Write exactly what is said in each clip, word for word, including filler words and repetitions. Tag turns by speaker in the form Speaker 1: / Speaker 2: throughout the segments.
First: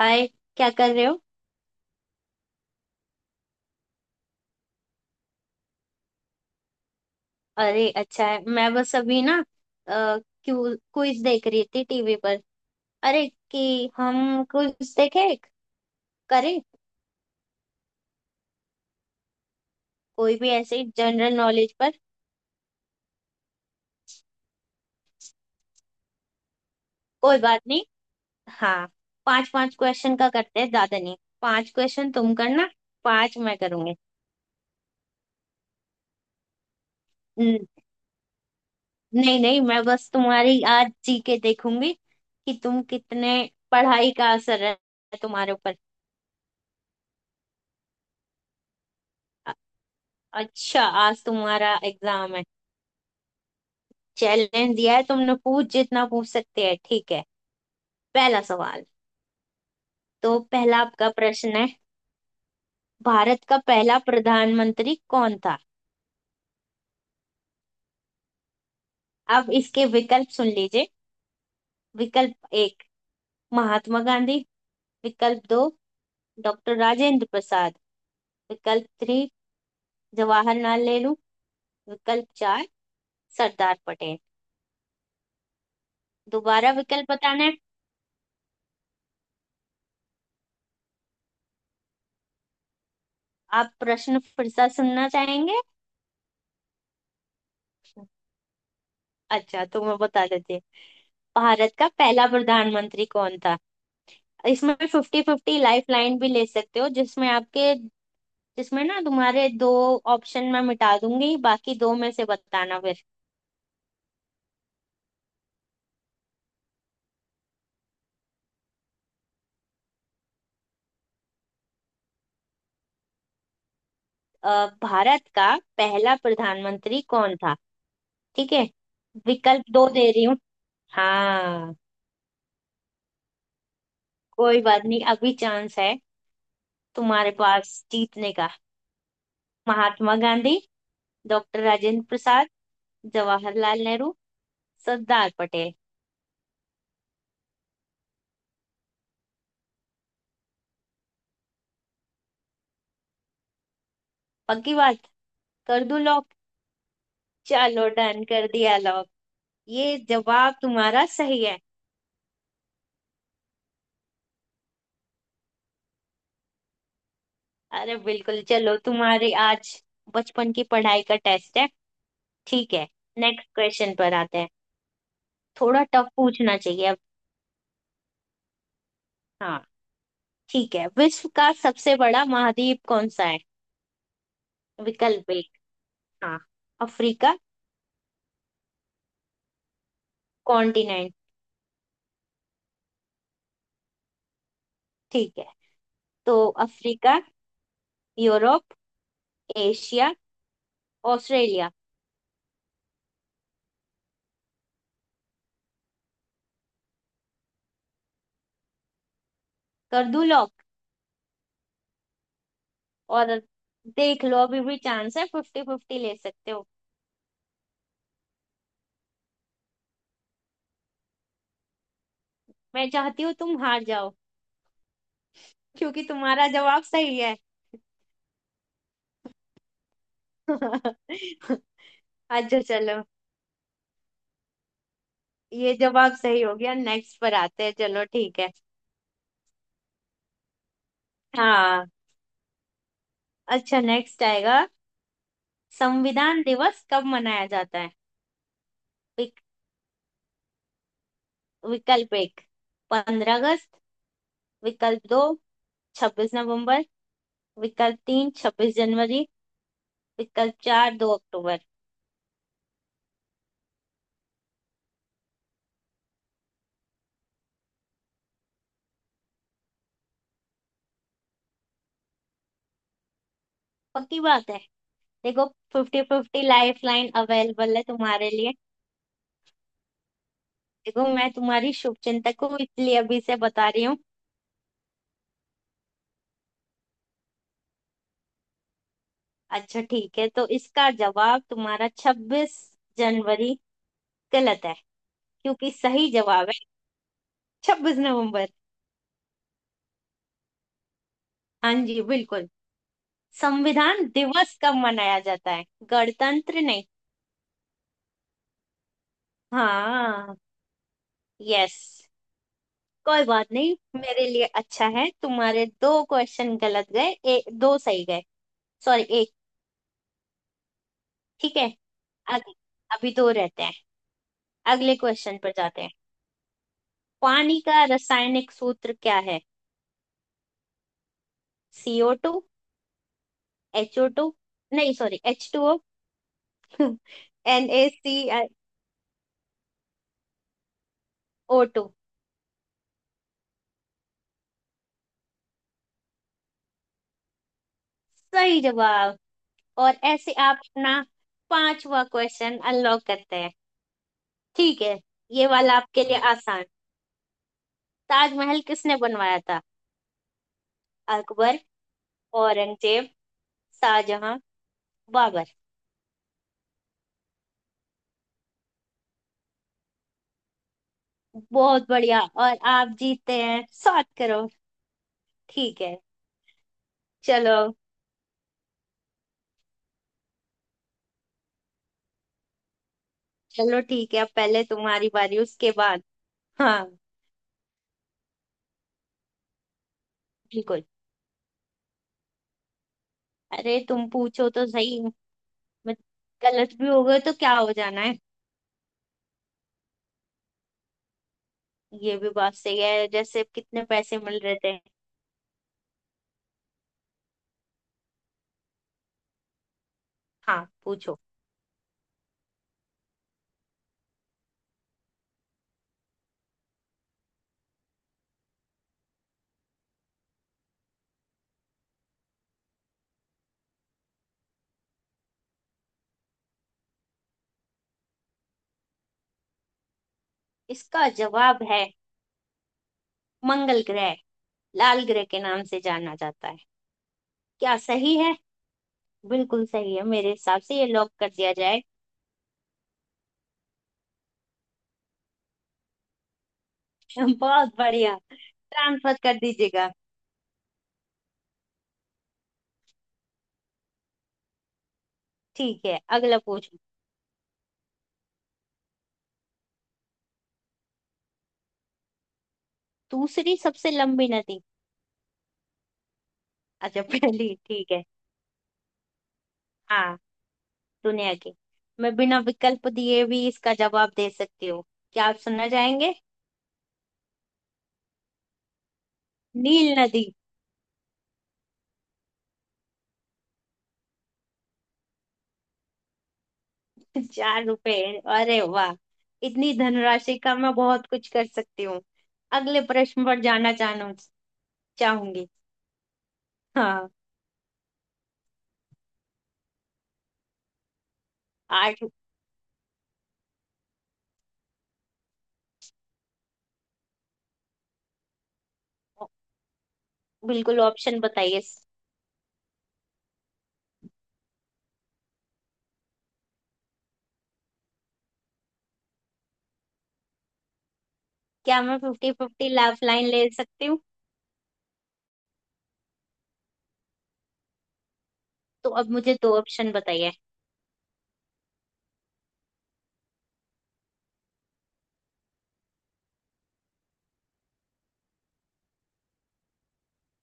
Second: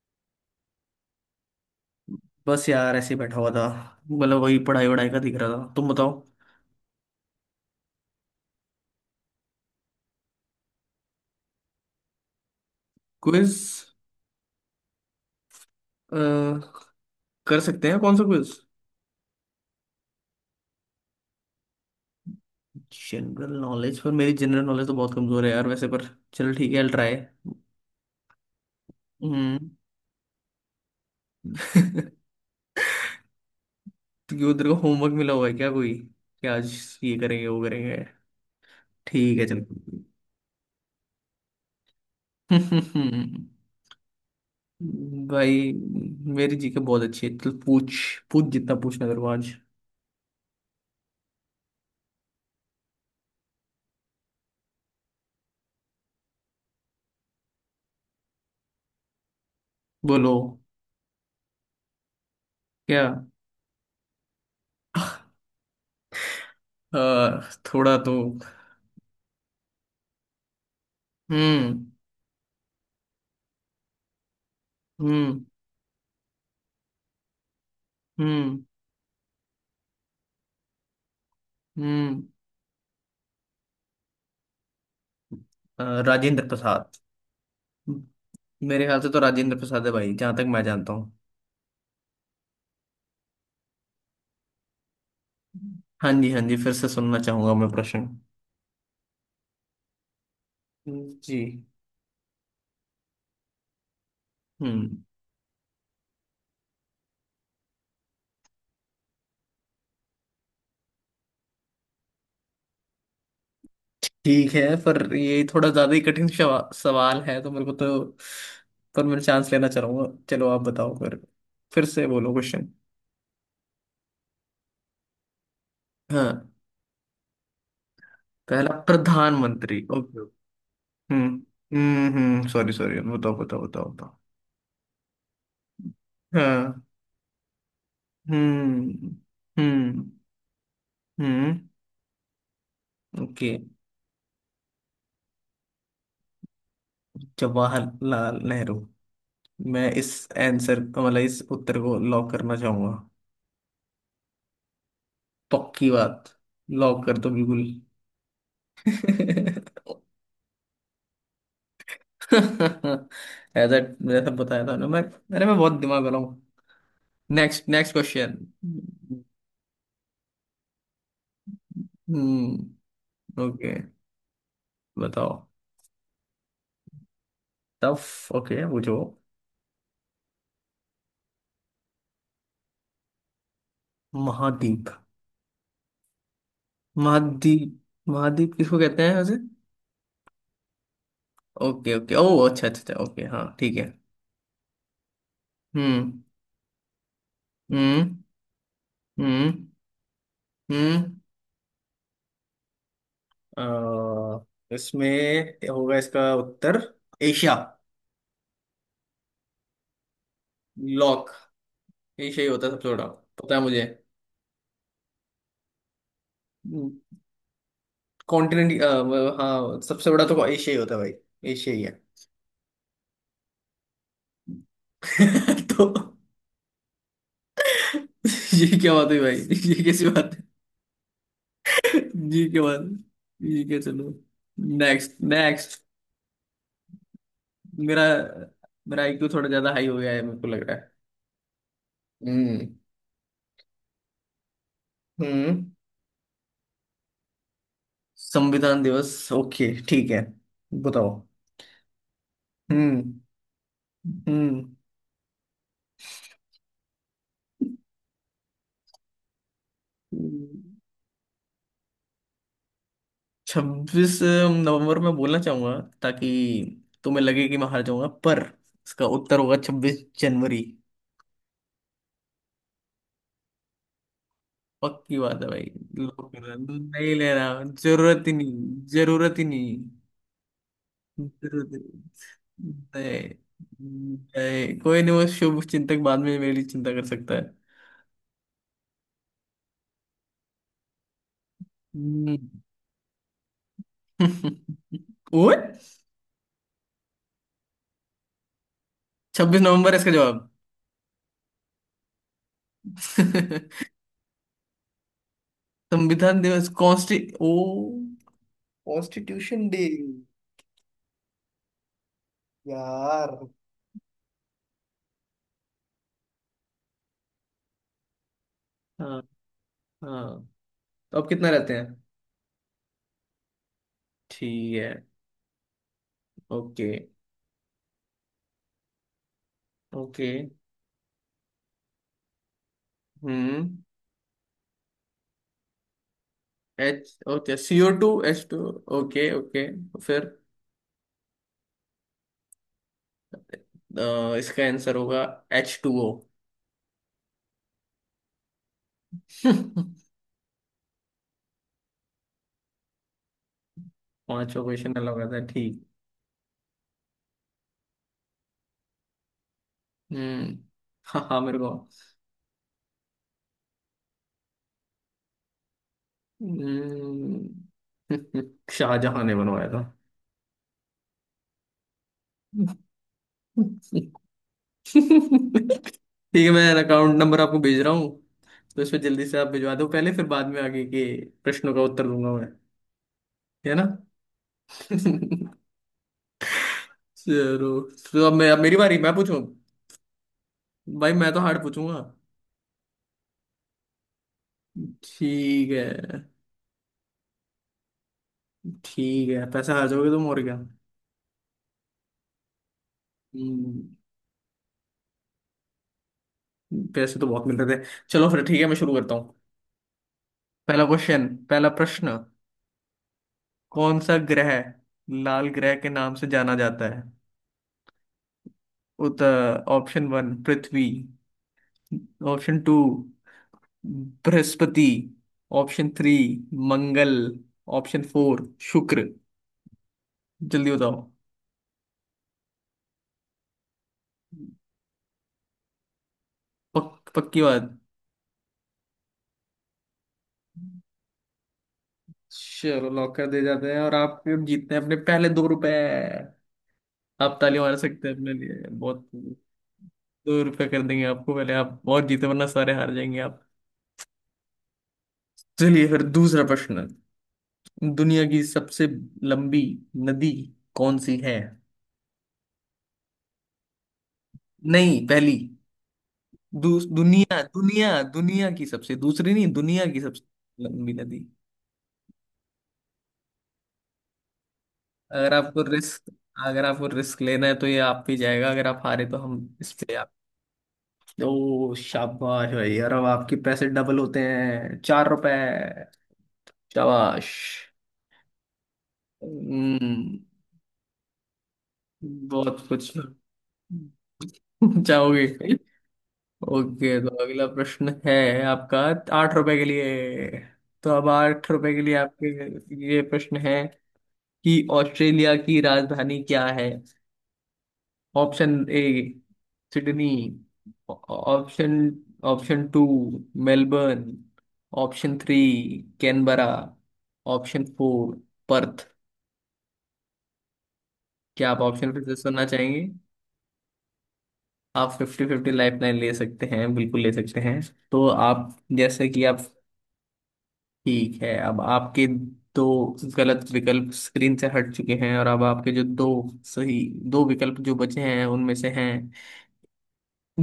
Speaker 1: हाय। क्या कर रहे हो?
Speaker 2: बस यार ऐसे ही बैठा हुआ था। मतलब वही पढ़ाई वढ़ाई का दिख रहा था, तुम बताओ।
Speaker 1: अरे अच्छा है। मैं बस अभी ना अ, क्यू क्विज देख रही थी टीवी पर। अरे
Speaker 2: क्विज
Speaker 1: कि हम क्विज देखे एक? करें?
Speaker 2: कर सकते हैं, कौन सा क्विज?
Speaker 1: कोई भी ऐसे जनरल नॉलेज पर।
Speaker 2: जनरल नॉलेज पर मेरी जनरल नॉलेज तो बहुत कमजोर है यार वैसे, पर चलो ठीक है, ट्राई।
Speaker 1: कोई बात नहीं। हाँ। पांच
Speaker 2: हम्म।
Speaker 1: पांच क्वेश्चन का करते हैं, ज्यादा नहीं। पांच क्वेश्चन तुम करना, पांच मैं करूंगी।
Speaker 2: तो क्यों तेरे को होमवर्क मिला हुआ है क्या कोई, कि आज ये करेंगे वो
Speaker 1: न-
Speaker 2: करेंगे?
Speaker 1: नहीं
Speaker 2: ठीक है
Speaker 1: नहीं, मैं
Speaker 2: चलो।
Speaker 1: बस तुम्हारी आज जी के देखूंगी कि तुम कितने पढ़ाई का असर है तुम्हारे
Speaker 2: भाई
Speaker 1: ऊपर।
Speaker 2: मेरी जी के बहुत अच्छी है, चल पूछ, पूछ जितना पूछना तेरे को
Speaker 1: अ-
Speaker 2: आज।
Speaker 1: अच्छा, आज तुम्हारा एग्जाम है, चैलेंज दिया है तुमने। पूछ जितना पूछ सकते हैं, ठीक है? पहला सवाल,
Speaker 2: बोलो।
Speaker 1: तो पहला आपका प्रश्न है।
Speaker 2: क्या?
Speaker 1: भारत का पहला प्रधानमंत्री कौन था?
Speaker 2: आ, थोड़ा तो।
Speaker 1: अब इसके विकल्प सुन लीजिए।
Speaker 2: हम्म।
Speaker 1: विकल्प एक, महात्मा गांधी।
Speaker 2: हम्म।
Speaker 1: विकल्प दो, डॉक्टर राजेंद्र प्रसाद।
Speaker 2: हम्म।
Speaker 1: विकल्प थ्री, जवाहरलाल नेहरू।
Speaker 2: हम्म।
Speaker 1: विकल्प चार, सरदार पटेल।
Speaker 2: अ, राजेंद्र
Speaker 1: दोबारा
Speaker 2: प्रसाद।
Speaker 1: विकल्प बताना है?
Speaker 2: मेरे ख्याल से तो राजेंद्र प्रसाद है भाई, जहां तक मैं जानता हूँ।
Speaker 1: आप प्रश्न फिर से सुनना चाहेंगे?
Speaker 2: हाँ जी, हाँ जी, फिर से सुनना चाहूंगा मैं प्रश्न।
Speaker 1: अच्छा तो मैं बता देती हूँ।
Speaker 2: जी।
Speaker 1: भारत का पहला प्रधानमंत्री कौन था? इसमें
Speaker 2: हम्म।
Speaker 1: फिफ्टी फिफ्टी लाइफ लाइन भी ले सकते हो, जिसमें आपके, जिसमें ना तुम्हारे दो ऑप्शन मैं मिटा दूंगी, बाकी दो में से बताना फिर।
Speaker 2: ठीक है पर ये थोड़ा ज्यादा ही कठिन शवा- सवाल है, तो मेरे को तो, पर मैं चांस लेना चाहूंगा। चलो, आप बताओ फिर फिर से बोलो क्वेश्चन।
Speaker 1: अ, भारत का पहला
Speaker 2: हाँ।
Speaker 1: प्रधानमंत्री कौन था? ठीक है,
Speaker 2: पहला
Speaker 1: विकल्प
Speaker 2: प्रधानमंत्री,
Speaker 1: दो दे
Speaker 2: ओके।
Speaker 1: रही हूँ।
Speaker 2: हम्म,
Speaker 1: हाँ,
Speaker 2: हम्म, हम्म, सॉरी, सॉरी, बताओ, बताओ, बताओ, बताओ।
Speaker 1: कोई बात नहीं, अभी चांस है
Speaker 2: हाँ।
Speaker 1: तुम्हारे पास जीतने का।
Speaker 2: हम्म। हम्म।
Speaker 1: महात्मा गांधी,
Speaker 2: हम्म।
Speaker 1: Doctor Rajendra Prasad,
Speaker 2: okay.
Speaker 1: जवाहरलाल नेहरू, सरदार पटेल।
Speaker 2: जवाहरलाल नेहरू। मैं इस आंसर, मतलब इस उत्तर को लॉक करना चाहूंगा।
Speaker 1: पक्की बात? कर
Speaker 2: पक्की
Speaker 1: दूं लॉक?
Speaker 2: बात। लॉक कर दो, बिल्कुल।
Speaker 1: चलो, डन, कर दिया लॉक। ये जवाब तुम्हारा सही है।
Speaker 2: ऐसा जैसा बताया था ना मैं, अरे मैं बहुत दिमाग वाला हूँ। नेक्स्ट, नेक्स्ट
Speaker 1: अरे
Speaker 2: क्वेश्चन।
Speaker 1: बिल्कुल, चलो तुम्हारे आज बचपन की पढ़ाई का टेस्ट है। ठीक है,
Speaker 2: हम्म।
Speaker 1: Next
Speaker 2: okay.
Speaker 1: क्वेश्चन पर आते हैं।
Speaker 2: बताओ।
Speaker 1: थोड़ा टफ पूछना चाहिए अब।
Speaker 2: टफ, ओके, पूछो।
Speaker 1: हाँ, ठीक है। विश्व का सबसे बड़ा महाद्वीप कौन सा है?
Speaker 2: महाद्वीप।
Speaker 1: विकल्प एक, हाँ, अफ्रीका।
Speaker 2: महाद्वीप, महाद्वीप किसको कहते हैं वैसे?
Speaker 1: कॉन्टिनेंट।
Speaker 2: ओके, ओके, ओ अच्छा, अच्छा, ओके, हाँ, ठीक है।
Speaker 1: ठीक है,
Speaker 2: हम्म।
Speaker 1: तो अफ्रीका,
Speaker 2: हम्म।
Speaker 1: यूरोप,
Speaker 2: हम्म।
Speaker 1: एशिया,
Speaker 2: हम्म।
Speaker 1: ऑस्ट्रेलिया।
Speaker 2: अ, इसमें होगा इसका उत्तर, एशिया।
Speaker 1: कर दूं लॉक?
Speaker 2: लॉक। एशिया ही होता है सबसे बड़ा,
Speaker 1: और
Speaker 2: पता है मुझे,
Speaker 1: देख लो, अभी भी चांस है, फिफ्टी फिफ्टी ले सकते हो।
Speaker 2: कॉन्टिनेंट। हाँ, सबसे बड़ा तो एशिया ही होता है भाई, एशिया ही है।
Speaker 1: मैं चाहती हूँ तुम हार जाओ,
Speaker 2: तो
Speaker 1: क्योंकि तुम्हारा जवाब सही है।
Speaker 2: ये क्या बात हुई भाई, ये कैसी बात है, ये क्या
Speaker 1: अच्छा,
Speaker 2: बात
Speaker 1: चलो,
Speaker 2: है, ये क्या, चलो। नेक्स्ट,
Speaker 1: ये
Speaker 2: नेक्स्ट।
Speaker 1: जवाब सही हो गया, नेक्स्ट पर आते हैं।
Speaker 2: मेरा
Speaker 1: चलो ठीक है।
Speaker 2: मेरा आई क्यू थोड़ा ज्यादा हाई हो गया है, मेरे को लग रहा है।
Speaker 1: हाँ,
Speaker 2: हम्म।
Speaker 1: अच्छा, नेक्स्ट आएगा।
Speaker 2: हम्म।
Speaker 1: संविधान दिवस कब मनाया जाता है?
Speaker 2: संविधान दिवस,
Speaker 1: विक,
Speaker 2: ओके, ठीक है, बताओ।
Speaker 1: विकल्प एक,
Speaker 2: हम्म।
Speaker 1: पंद्रह अगस्त।
Speaker 2: हम्म।
Speaker 1: विकल्प दो, छब्बीस नवंबर। विकल्प तीन, छब्बीस जनवरी। विकल्प चार, दो अक्टूबर।
Speaker 2: छब्बीस नवंबर में बोलना चाहूंगा ताकि तुम्हें लगे कि मैं हार जाऊंगा, पर इसका उत्तर होगा छब्बीस जनवरी।
Speaker 1: पक्की बात है?
Speaker 2: पक्की बात
Speaker 1: देखो,
Speaker 2: है भाई।
Speaker 1: फिफ्टी
Speaker 2: लोग
Speaker 1: फिफ्टी लाइफ लाइन
Speaker 2: नहीं ले रहा हूं।
Speaker 1: अवेलेबल है
Speaker 2: जरूरत
Speaker 1: तुम्हारे
Speaker 2: ही
Speaker 1: लिए।
Speaker 2: नहीं, जरूरत ही नहीं,
Speaker 1: देखो, मैं
Speaker 2: जरूरत
Speaker 1: तुम्हारी
Speaker 2: ही
Speaker 1: शुभचिंतक हूँ इसलिए अभी
Speaker 2: नहीं।
Speaker 1: से बता रही हूँ।
Speaker 2: नहीं, कोई नहीं, वो शुभ चिंतक बाद में मेरी चिंता कर सकता है।
Speaker 1: अच्छा, ठीक है, तो इसका जवाब तुम्हारा
Speaker 2: हम्म।
Speaker 1: छब्बीस जनवरी गलत है,
Speaker 2: ओए।
Speaker 1: क्योंकि सही जवाब है छब्बीस नवंबर।
Speaker 2: छब्बीस नवंबर इसका जवाब?
Speaker 1: हाँ जी, बिल्कुल। संविधान दिवस कब मनाया जाता है,
Speaker 2: संविधान
Speaker 1: गणतंत्र
Speaker 2: दिवस,
Speaker 1: नहीं।
Speaker 2: कॉन्स्टि ओ, कॉन्स्टिट्यूशन डे।
Speaker 1: हाँ। यस। कोई
Speaker 2: यार।
Speaker 1: बात नहीं, मेरे लिए अच्छा है, तुम्हारे दो क्वेश्चन गलत गए, ए, दो सही गए, सॉरी,
Speaker 2: हाँ,
Speaker 1: एक।
Speaker 2: हाँ, तो अब कितना
Speaker 1: ठीक है।
Speaker 2: रहते हैं?
Speaker 1: अग, अभी दो रहते हैं।
Speaker 2: ठीक है।
Speaker 1: अगले क्वेश्चन पर जाते हैं।
Speaker 2: ओके।
Speaker 1: पानी का रासायनिक सूत्र क्या है?
Speaker 2: ओके।
Speaker 1: सी ओ टू,
Speaker 2: हम्म।
Speaker 1: एच ओ टू, नहीं sorry, H two O,
Speaker 2: H, okay,
Speaker 1: N
Speaker 2: C
Speaker 1: A
Speaker 2: O two
Speaker 1: C,
Speaker 2: H two, okay, okay, तो फिर
Speaker 1: ओ टू।
Speaker 2: अ, इसका आंसर होगा एच टू ओ।
Speaker 1: सही जवाब। और ऐसे आप अपना पांचवा क्वेश्चन अनलॉक करते हैं।
Speaker 2: पांचवा
Speaker 1: ठीक
Speaker 2: क्वेश्चन
Speaker 1: है,
Speaker 2: अलग आता है,
Speaker 1: ये वाला
Speaker 2: ठीक।
Speaker 1: आपके लिए आसान। ताजमहल किसने बनवाया था?
Speaker 2: हम्म। हाँ, हाँ, मेरे
Speaker 1: अकबर,
Speaker 2: को।
Speaker 1: औरंगजेब, शाहजहां, बाबर।
Speaker 2: हम्म। शाहजहां ने बनवाया था।
Speaker 1: बहुत बढ़िया, और आप जीतते हैं सात करोड़ ठीक है,
Speaker 2: ठीक है, मैं अकाउंट नंबर
Speaker 1: चलो।
Speaker 2: आपको भेज रहा हूँ। तो इसमें जल्दी से आप भिजवा दो पहले, फिर बाद में आगे के प्रश्नों का उत्तर दूंगा मैं। है
Speaker 1: चलो
Speaker 2: ना।
Speaker 1: ठीक है, अब पहले तुम्हारी बारी, उसके बाद। हाँ।
Speaker 2: चलो। तो अब मैं, अब मेरी बारी, मैं पूछूं।
Speaker 1: बिल्कुल।
Speaker 2: भाई मैं तो हार्ड पूछूंगा।
Speaker 1: अरे तुम पूछो तो सही।
Speaker 2: ठीक
Speaker 1: बट
Speaker 2: है।
Speaker 1: गलत भी हो गए तो क्या हो जाना है?
Speaker 2: ठीक है, पैसा हार जाओगे तुम और क्या।
Speaker 1: ये भी बात सही है, जैसे कितने
Speaker 2: हम्म,
Speaker 1: पैसे मिल रहे थे?
Speaker 2: पैसे तो बहुत मिल रहे थे। चलो फिर ठीक है, मैं शुरू करता हूँ।
Speaker 1: हाँ,
Speaker 2: पहला
Speaker 1: पूछो।
Speaker 2: क्वेश्चन, पहला प्रश्न। कौन सा ग्रह लाल ग्रह के नाम से जाना जाता है? उत ऑप्शन वन पृथ्वी। ऑप्शन टू बृहस्पति। ऑप्शन थ्री मंगल। ऑप्शन फोर शुक्र। जल्दी बताओ।
Speaker 1: इसका जवाब है मंगल ग्रह, लाल ग्रह के नाम से जाना जाता है।
Speaker 2: पक, पक्की बात।
Speaker 1: क्या सही है? बिल्कुल सही है, मेरे हिसाब से ये लॉक कर दिया जाए।
Speaker 2: चलो लॉक कर दे जाते हैं, और आप फिर जीतते हैं अपने पहले दो रुपए। आप ताली
Speaker 1: बहुत
Speaker 2: मार सकते
Speaker 1: बढ़िया,
Speaker 2: हैं अपने लिए, बहुत
Speaker 1: ट्रांसफर कर
Speaker 2: दो
Speaker 1: दीजिएगा।
Speaker 2: रुपए कर देंगे आपको पहले, आप और जीते वरना सारे हार जाएंगे आप।
Speaker 1: ठीक
Speaker 2: चलिए
Speaker 1: है,
Speaker 2: फिर
Speaker 1: अगला
Speaker 2: दूसरा
Speaker 1: पूछो।
Speaker 2: प्रश्न। दुनिया की सबसे लंबी नदी कौन सी है?
Speaker 1: दूसरी सबसे लंबी नदी?
Speaker 2: नहीं पहली। दू,
Speaker 1: अच्छा,
Speaker 2: दुनिया,
Speaker 1: पहली, ठीक
Speaker 2: दुनिया,
Speaker 1: है।
Speaker 2: दुनिया की सबसे दूसरी नहीं, दुनिया की
Speaker 1: हाँ,
Speaker 2: सबसे लंबी नदी।
Speaker 1: दुनिया की, मैं बिना विकल्प दिए भी इसका जवाब दे सकती हूँ, क्या
Speaker 2: अगर
Speaker 1: आप
Speaker 2: आपको
Speaker 1: सुनना
Speaker 2: रिस्क
Speaker 1: चाहेंगे?
Speaker 2: अगर आपको रिस्क लेना है तो ये आप भी जाएगा, अगर आप हारे तो हम इस
Speaker 1: नील
Speaker 2: पे आप।
Speaker 1: नदी।
Speaker 2: ओ शाबाश भाई यार, अब आपके पैसे डबल होते हैं, चार रुपए। शाबाश।
Speaker 1: चार रुपए, अरे वाह, इतनी
Speaker 2: हम्म।
Speaker 1: धनराशि का मैं बहुत कुछ कर सकती हूँ।
Speaker 2: बहुत
Speaker 1: अगले
Speaker 2: कुछ।
Speaker 1: प्रश्न पर जाना चाहूँ?
Speaker 2: चाहोगे?
Speaker 1: चाहूंगी।
Speaker 2: ओके, तो
Speaker 1: हाँ।
Speaker 2: अगला प्रश्न है आपका, आठ रुपए के लिए। तो अब आठ रुपए के लिए
Speaker 1: आठ?
Speaker 2: आपके ये प्रश्न है कि ऑस्ट्रेलिया की राजधानी क्या है? Option A Sydney.
Speaker 1: बिल्कुल, ऑप्शन बताइए।
Speaker 2: Option option two Melbourne. Option three Canberra. Option four Perth. क्या आप
Speaker 1: क्या
Speaker 2: ऑप्शन
Speaker 1: मैं
Speaker 2: फिर से
Speaker 1: फिफ्टी
Speaker 2: सुनना
Speaker 1: फिफ्टी
Speaker 2: चाहेंगे?
Speaker 1: लाइफ लाइन ले सकती हूँ?
Speaker 2: आप फिफ्टी फिफ्टी लाइफ लाइन ले सकते हैं, बिल्कुल ले सकते हैं। तो आप,
Speaker 1: तो
Speaker 2: जैसे
Speaker 1: अब
Speaker 2: कि
Speaker 1: मुझे
Speaker 2: आप।
Speaker 1: दो ऑप्शन बताइए।
Speaker 2: ठीक है, अब आपके दो गलत विकल्प स्क्रीन से हट चुके हैं, और अब आपके जो दो सही, दो विकल्प जो बचे हैं उनमें से हैं,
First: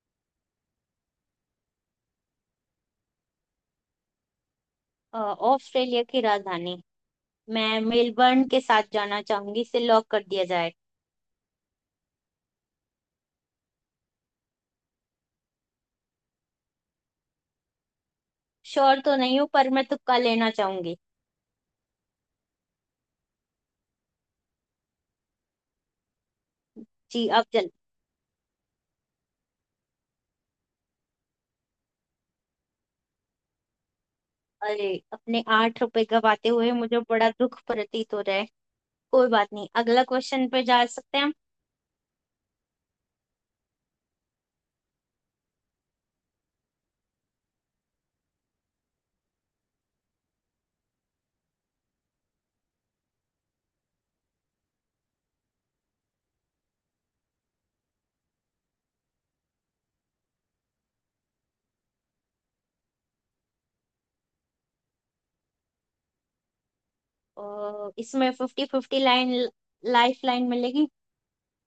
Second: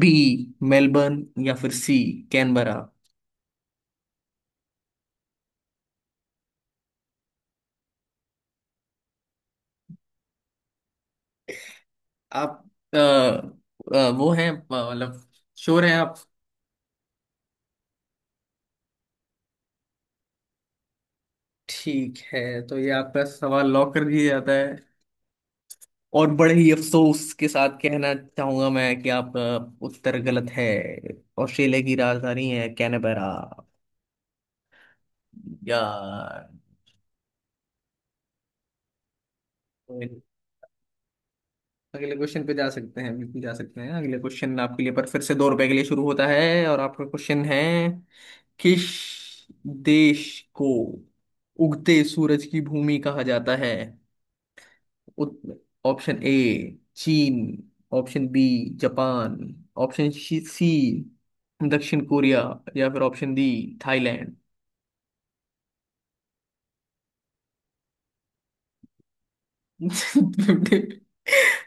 Speaker 2: बी मेलबर्न या फिर सी कैनबरा।
Speaker 1: अ, ऑस्ट्रेलिया की राजधानी, मैं मेलबर्न के साथ जाना चाहूंगी, इसे लॉक कर दिया जाए।
Speaker 2: आप अ, अ, वो हैं अ, मतलब श्योर हैं आप?
Speaker 1: श्योर तो नहीं हूँ, पर मैं तुक्का लेना चाहूंगी।
Speaker 2: ठीक है, तो ये आपका सवाल लॉक कर दिया जाता है, और बड़े ही
Speaker 1: जी
Speaker 2: अफसोस
Speaker 1: अब
Speaker 2: के
Speaker 1: जल
Speaker 2: साथ कहना चाहूंगा मैं कि आपका उत्तर गलत है। ऑस्ट्रेलिया की राजधानी है कैनबरा।
Speaker 1: अरे, अपने आठ रुपए
Speaker 2: यार।
Speaker 1: गवाते हुए मुझे बड़ा दुख प्रतीत हो रहा है। कोई बात नहीं,
Speaker 2: तो
Speaker 1: अगला
Speaker 2: इन-
Speaker 1: क्वेश्चन पे जा सकते हैं हम।
Speaker 2: अगले क्वेश्चन पे जा सकते हैं, बिल्कुल जा सकते हैं। अगले क्वेश्चन आपके लिए पर फिर से दो रुपए के लिए शुरू होता है, और आपका क्वेश्चन है, किस देश को उगते सूरज की भूमि कहा जाता है? ऑप्शन ए चीन। Option B Japan. Option C दक्षिण कोरिया। या फिर ऑप्शन डी थाईलैंड।
Speaker 1: अ, इसमें fifty fifty line life line
Speaker 2: fifty
Speaker 1: मिलेगी?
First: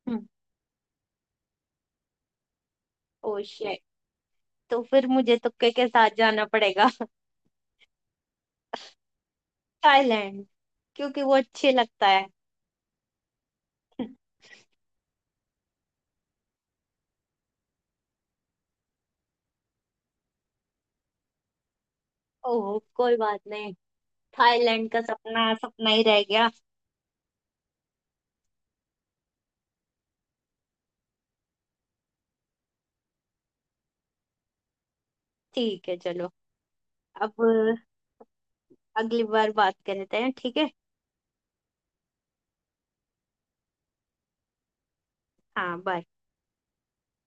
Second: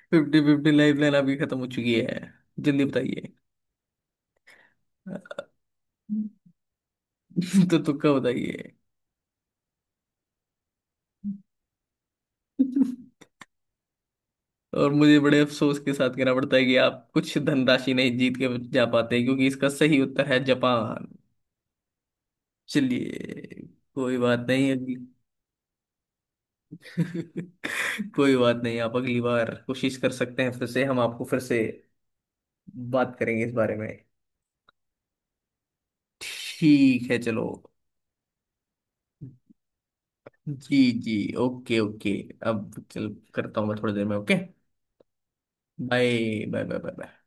Speaker 1: हम्म।
Speaker 2: फिफ्टी फिफ्टी लाइफ लाइन आपकी खत्म हो चुकी है। जल्दी बताइए।
Speaker 1: ओ शिट, तो फिर मुझे तुक्के के साथ जाना पड़ेगा।
Speaker 2: तो तुक्का बताइए।
Speaker 1: थाईलैंड, क्योंकि वो अच्छे लगता है।
Speaker 2: और मुझे बड़े अफसोस के साथ कहना पड़ता है कि आप कुछ धनराशि नहीं जीत के जा पाते, क्योंकि इसका सही उत्तर है जापान।
Speaker 1: ओह, कोई बात
Speaker 2: चलिए,
Speaker 1: नहीं।
Speaker 2: कोई बात नहीं।
Speaker 1: थाईलैंड का सपना सपना ही रह गया।
Speaker 2: कोई बात नहीं, आप अगली बार कोशिश कर सकते हैं, फिर से हम आपको फिर से बात करेंगे इस बारे में।
Speaker 1: ठीक है, चलो।
Speaker 2: ठीक है
Speaker 1: अब
Speaker 2: चलो।
Speaker 1: अगली बार बात करते हैं, ठीक है।
Speaker 2: जी जी, ओके ओके। अब चल करता हूँ मैं थोड़ी देर में, ओके।
Speaker 1: हाँ, bye.
Speaker 2: Bye, bye, bye, bye.